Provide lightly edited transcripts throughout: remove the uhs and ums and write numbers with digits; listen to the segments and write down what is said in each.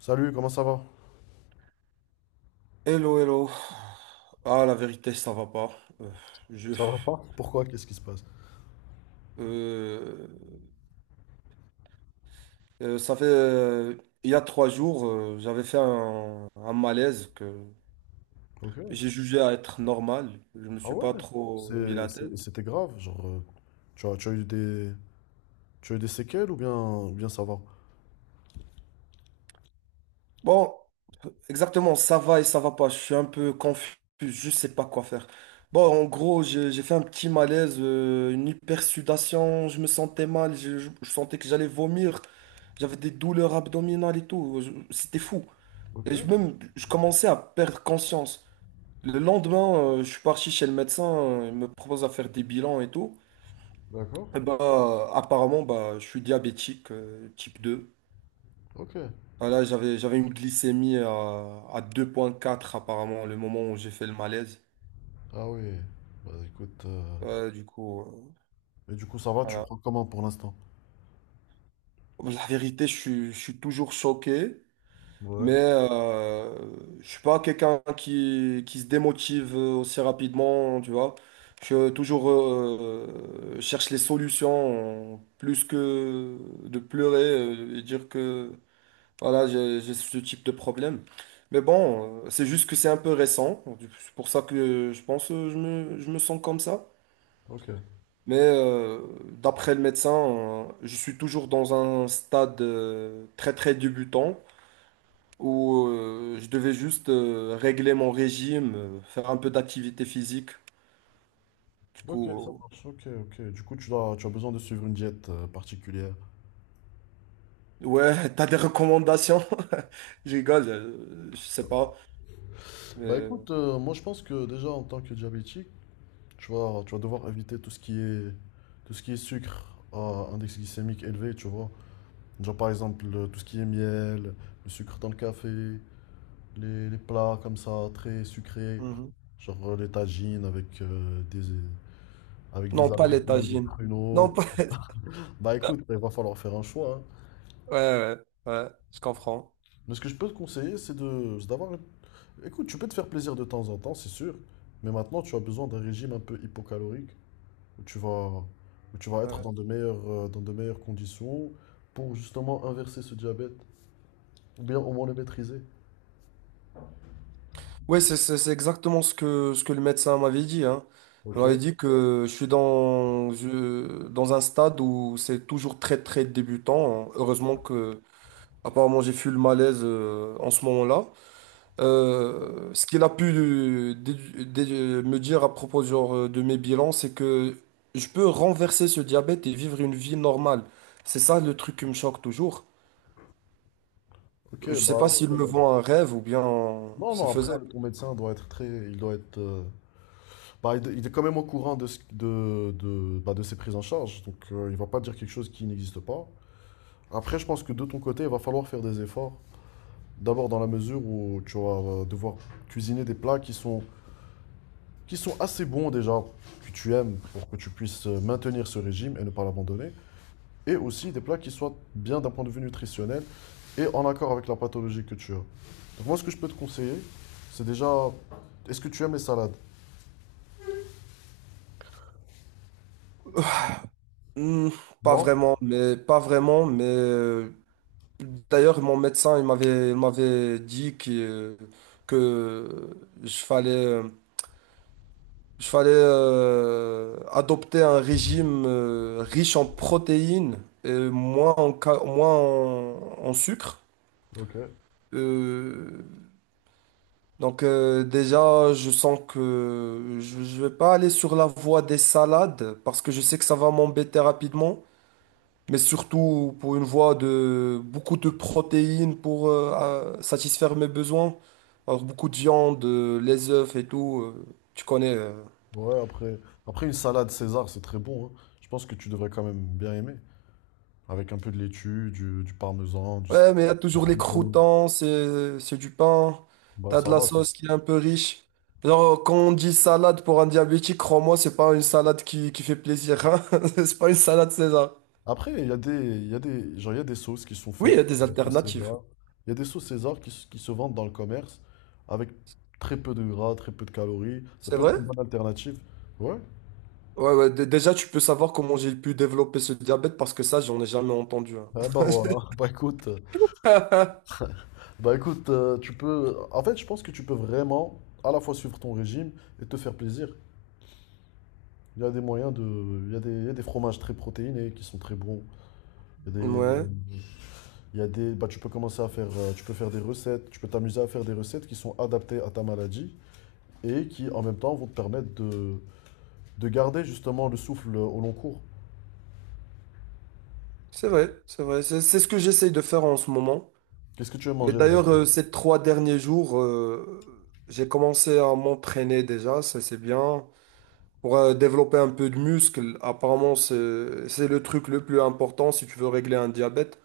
Salut, comment ça va? Hello, hello. Ah, la vérité, ça va pas. Euh, je, Pourquoi? Qu'est-ce qui se passe? euh, euh, ça fait, euh, il y a 3 jours, j'avais fait un malaise que Ok. j'ai jugé à être normal. Je me suis pas trop mis la tête. C'était grave, genre, tu as eu tu as eu des séquelles ou bien ça va? Bon, exactement, ça va et ça va pas. Je suis un peu confus. Je sais pas quoi faire. Bon, en gros, j'ai fait un petit malaise, une hypersudation. Je me sentais mal. Je sentais que j'allais vomir. J'avais des douleurs abdominales et tout. C'était fou. Ok, Et même, je commençais à perdre conscience. Le lendemain, je suis parti chez le médecin, il me propose à faire des bilans et tout. d'accord. Et bah, apparemment, bah, je suis diabétique type 2. Ok. Voilà, j'avais une glycémie à 2,4 apparemment, le moment où j'ai fait le malaise. Ah oui. Bah écoute, Du coup, et du coup ça va, tu le voilà. prends comment pour l'instant? La vérité, je suis toujours choqué. Mais Ouais. Je suis pas quelqu'un qui se démotive aussi rapidement, tu vois. Je toujours cherche les solutions plus que de pleurer et dire que voilà, j'ai ce type de problème. Mais bon, c'est juste que c'est un peu récent. C'est pour ça que je pense que je me sens comme ça. Ok. Mais d'après le médecin, je suis toujours dans un stade très très débutant où je devais juste régler mon régime, faire un peu d'activité physique. Du Ok, ça coup, marche. Ok, ok. Du coup, tu as besoin de suivre une diète particulière. Ouais, t'as des recommandations? Je rigole, je sais pas. Bah mais- écoute, moi je pense que déjà en tant que diabétique, tu vas devoir éviter tout ce qui est sucre à index glycémique élevé, tu vois. Genre par exemple tout ce qui est miel, le sucre dans le café, les plats comme ça, très sucrés, Mhm. genre les tagines avec, avec des Non, pas les abricots et des tagines. Non, pruneaux. pas. Bah écoute, il va falloir faire un choix, hein. Ouais, ouais, ouais, je comprends. Mais ce que je peux te conseiller, c'est d'avoir... Écoute, tu peux te faire plaisir de temps en temps, c'est sûr, mais maintenant tu as besoin d'un régime un peu hypocalorique, où tu vas, où tu vas être Ouais, dans de meilleures conditions pour justement inverser ce diabète, ou bien au moins le maîtriser. ouais, c'est exactement ce que le médecin m'avait dit, hein. Il Ok? m'avait dit que je suis dans un stade où c'est toujours très, très débutant, hein. Heureusement que, apparemment, j'ai fui le malaise en ce moment-là. Ce qu'il a pu me dire à propos genre, de mes bilans, c'est que je peux renverser ce diabète et vivre une vie normale. C'est ça le truc qui me choque toujours. Ok, Je sais bah pas alors. s'il me vend un rêve ou bien Non, c'est non, après, faisable. ton médecin doit être très. Il doit être, bah, il est quand même au courant de, bah, de ses prises en charge. Donc, il va pas dire quelque chose qui n'existe pas. Après, je pense que de ton côté, il va falloir faire des efforts. D'abord, dans la mesure où tu vas devoir cuisiner des plats qui sont assez bons déjà, que tu aimes, pour que tu puisses maintenir ce régime et ne pas l'abandonner. Et aussi des plats qui soient bien d'un point de vue nutritionnel et en accord avec la pathologie que tu as. Donc moi, ce que je peux te conseiller, c'est déjà, est-ce que tu aimes les salades? Hmm, pas Non? vraiment, mais pas vraiment. Mais d'ailleurs mon médecin il m'avait dit que je fallait Il fallait adopter un régime riche en protéines et moins en, ca- moins en, en sucre. Ok. Euh, donc déjà, je sens que je ne vais pas aller sur la voie des salades parce que je sais que ça va m'embêter rapidement, mais surtout pour une voie de beaucoup de protéines pour satisfaire mes besoins. Alors beaucoup de viande, les œufs et tout, tu connais. Ouais, après une salade César, c'est très bon, hein. Je pense que tu devrais quand même bien aimer. Avec un peu de laitue, du parmesan, du, Ouais, mais il y a des toujours les croutons. croûtons, c'est du pain. Bah T'as ça de la va. sauce qui est un peu riche. Genre, quand on dit salade pour un diabétique, crois-moi, c'est pas une salade qui fait plaisir, hein. C'est pas une salade César. Après, il y a des, il y a des, genre, il y a des sauces qui sont Oui, il y faites, a des des sauces alternatives. César. Il y a des sauces César qui, s- qui se vendent dans le commerce avec très peu de gras, très peu de calories. Ça C'est peut vrai? être une bonne alternative. Ouais. Ouais, ouais, déjà, tu peux savoir comment j'ai pu développer ce diabète parce que ça, j'en ai jamais entendu, hein. Ah bah voilà. Bah écoute, tu peux. En fait, je pense que tu peux vraiment à la fois suivre ton régime et te faire plaisir. Il y a des moyens de. Il y a des fromages très protéinés qui sont très bons. Il y a des. Ouais, Il y a des. Bah tu peux commencer à faire, tu peux faire des recettes. Tu peux t'amuser à faire des recettes qui sont adaptées à ta maladie et qui en même temps vont te permettre de garder justement le souffle au long cours. c'est vrai, c'est vrai. C'est ce que j'essaye de faire en ce moment. Qu'est-ce que tu veux Et manger d'ailleurs, d'habitude? Ces 3 derniers jours, j'ai commencé à m'entraîner déjà, ça c'est bien. Pour développer un peu de muscle, apparemment, c'est le truc le plus important si tu veux régler un diabète.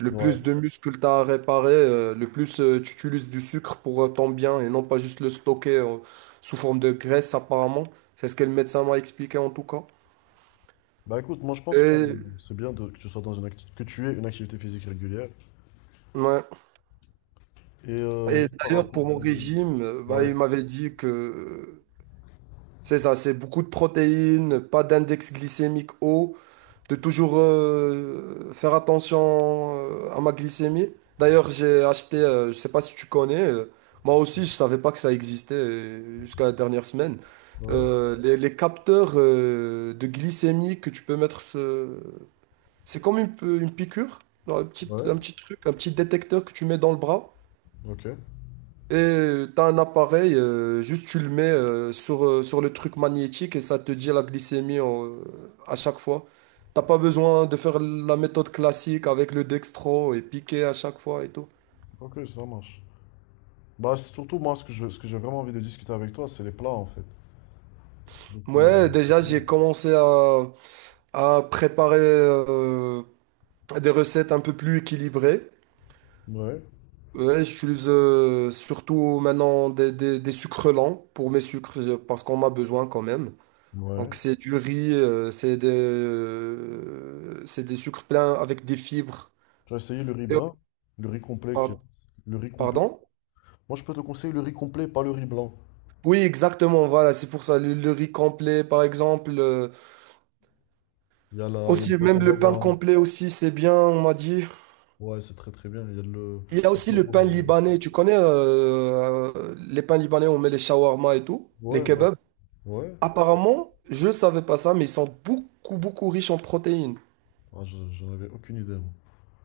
Le Ouais. plus de muscles tu as à réparer, le plus tu utilises du sucre pour ton bien et non pas juste le stocker sous forme de graisse, apparemment. C'est ce que le médecin m'a expliqué en tout cas. Bah écoute, moi je pense que Et, que tu sois dans une que tu aies une activité physique régulière. ouais. Et Et juste par d'ailleurs, rapport pour mon régime, au- bah, Ouais, il m'avait dit que c'est ça, c'est beaucoup de protéines, pas d'index glycémique haut, de toujours faire attention à ma glycémie. D'ailleurs, j'ai acheté, je sais pas si tu connais, moi aussi je savais pas que ça existait jusqu'à la dernière semaine. ouais, Les capteurs de glycémie que tu peux mettre, c'est comme une piqûre, genre ouais. un petit truc, un petit détecteur que tu mets dans le bras. Ok, Et t'as un appareil, juste tu le mets sur le truc magnétique et ça te dit la glycémie à chaque fois. T'as pas besoin de faire la méthode classique avec le dextro et piquer à chaque fois et tout. ok, ça marche. Bah c'est surtout moi ce que je, ce que j'ai vraiment envie de discuter avec toi, c'est les plats en fait. Donc Ouais, déjà j'ai commencé à préparer des recettes un peu plus équilibrées. ouais, Ouais, j'utilise surtout maintenant des sucres lents pour mes sucres parce qu'on a besoin quand même. Donc ouais. c'est du riz, c'est des sucres pleins avec des fibres. Tu as essayé le riz Et- brun? Le riz complet qui est- par- Le riz complet. Pardon? Moi je peux te conseiller le riz complet, pas le riz blanc. Oui, exactement, voilà, c'est pour ça. Le riz complet, par exemple. Il y a le Aussi, même flocon le pain d'avoine. complet aussi, c'est bien, on m'a dit. Ouais, c'est très très bien. Il y a le. Il y a le aussi pot le qu'on a pain remis. libanais. Tu connais les pains libanais, on met les shawarma et tout, les Ouais, bah, kebabs. ouais. Apparemment, je savais pas ça, mais ils sont beaucoup, beaucoup riches en protéines. Ah, j'en avais aucune idée, moi.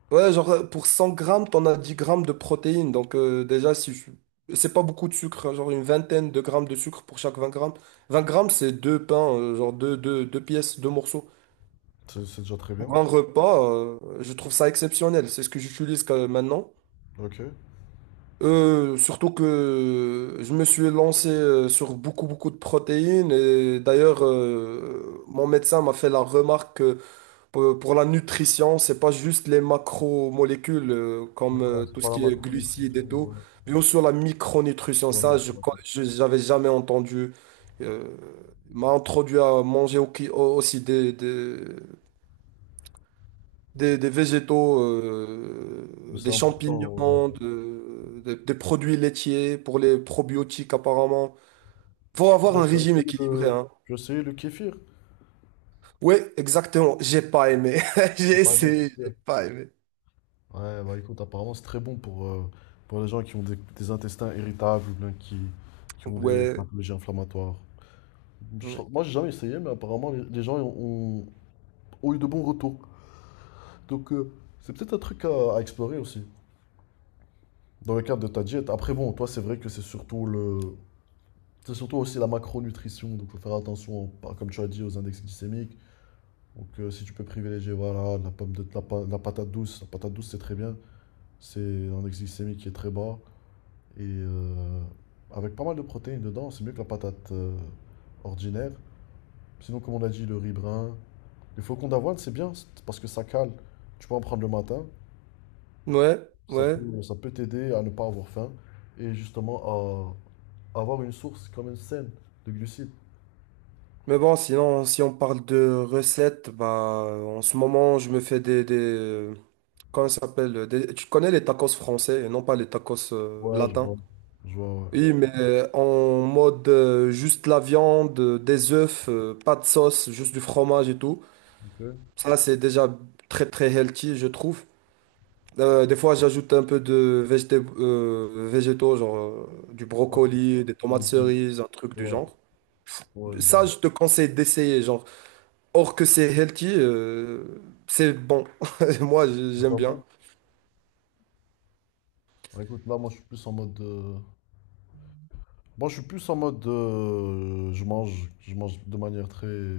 Ouais, genre pour 100 grammes, t'en as 10 grammes de protéines. Donc déjà, si je- c'est pas beaucoup de sucre, hein, genre une vingtaine de grammes de sucre pour chaque 20 grammes. 20 grammes, c'est deux pains, genre deux, deux, deux pièces, deux morceaux. C'est déjà très bien. Pour un repas, je trouve ça exceptionnel. C'est ce que j'utilise maintenant. Ok. Surtout que je me suis lancé sur beaucoup, beaucoup de protéines. Et d'ailleurs, mon médecin m'a fait la remarque. Pour la nutrition, c'est pas juste les macromolécules comme Ouais, c'est tout ce pas la qui est glucides macronutrition. et tout, Ouais, mais aussi la micronutrition. ouais, Ça, ouais. J'avais jamais entendu. Euh, M'a introduit à manger aussi des, des végétaux, Mais c'est des important. Ouais. champignons, des produits laitiers pour les probiotiques apparemment. Faut avoir Ouais, un j'ai régime essayé équilibré, le... hein. J'ai essayé le kéfir. Ouais, exactement. J'ai pas aimé. T'as J'ai pas aimé le essayé, j'ai kéfir. pas aimé. Ouais, bah écoute, apparemment c'est très bon pour les gens qui ont des intestins irritables ou bien qui ont des Ouais. pathologies inflammatoires. Ouais. Moi, j'ai jamais essayé, mais apparemment les gens ont eu de bons retours. Donc, c'est peut-être un truc à explorer aussi, dans le cadre de ta diète. Après, bon, toi, c'est vrai que c'est surtout le... C'est surtout aussi la macronutrition, donc il faut faire attention, par- comme tu as dit, aux index glycémiques. Donc si tu peux privilégier voilà, de la patate douce c'est très bien, c'est un index glycémique qui est très bas et avec pas mal de protéines dedans, c'est mieux que la patate ordinaire. Sinon, comme on a dit, le riz brun, le flocons d'avoine c'est bien parce que ça cale. Tu peux en prendre le matin. Ouais, ouais. Ça peut t'aider à ne pas avoir faim et justement à avoir une source quand même saine de glucides. Mais bon, sinon, si on parle de recettes, bah, en ce moment, je me fais comment ça s'appelle, tu connais les tacos français et non pas les tacos Ouais, je latins. vois. Je vois, ouais. Oui, mais en mode juste la viande, des œufs, pas de sauce, juste du fromage et tout. Ok. Ouais, Ça, c'est déjà très, très healthy, je trouve. Des fois, j'ajoute un peu de végétaux, genre du brocoli, des je vois tomates des légumes. cerises, un truc du Ouais, genre. ouais, je Ça, vois. je te conseille d'essayer, genre. Or que c'est healthy, c'est bon. Moi, j'aime Enfin bien. bon. Alors, écoute, là, moi, je suis plus en mode, moi, je suis plus en mode, je mange de manière très,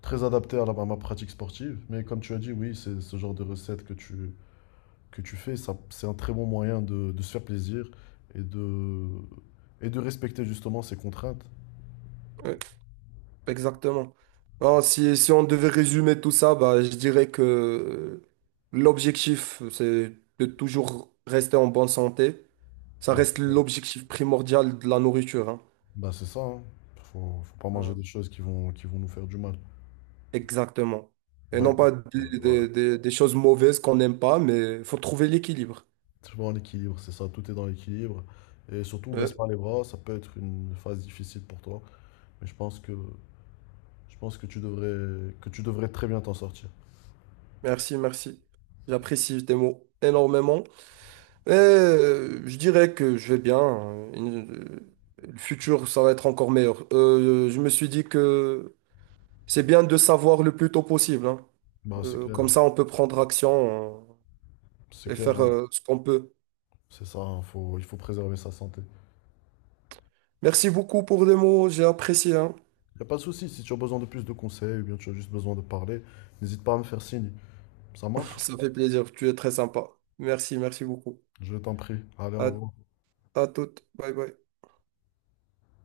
très adaptée à, à ma pratique sportive. Mais comme tu as dit, oui, c'est ce genre de recette que tu fais, ça, c'est un très bon moyen de se faire plaisir et de, et de respecter justement ces contraintes. Ouais, exactement. Alors, si on devait résumer tout ça, bah, je dirais que l'objectif, c'est de toujours rester en bonne santé. Ça Bah, reste bah, l'objectif primordial de la nourriture, hein. bah, c'est ça, hein. Faut, faut pas manger Euh, des choses qui vont nous faire du mal. Exactement. Et Bah non écoute, pas des, ouais, des choses mauvaises qu'on n'aime pas, mais il faut trouver l'équilibre. c'est vraiment l'équilibre, c'est ça, tout est dans l'équilibre. Et surtout, baisse Ouais. pas les bras, ça peut être une phase difficile pour toi, mais je pense que que tu devrais très bien t'en sortir. Merci, merci. J'apprécie tes mots énormément. Et je dirais que je vais bien, hein. Le futur, ça va être encore meilleur. Je me suis dit que c'est bien de savoir le plus tôt possible, hein. Bah Comme ça, on peut prendre action c'est et clair, faire hein. Ce qu'on peut. C'est ça, hein, faut, il faut préserver sa santé. Merci beaucoup pour les mots, j'ai apprécié, hein. Il n'y a pas de souci, si tu as besoin de plus de conseils ou bien tu as juste besoin de parler, n'hésite pas à me faire signe. Ça marche? Ça fait plaisir, tu es très sympa. Merci, merci beaucoup. Je t'en prie. Allez, au À revoir. À toutes. Bye bye.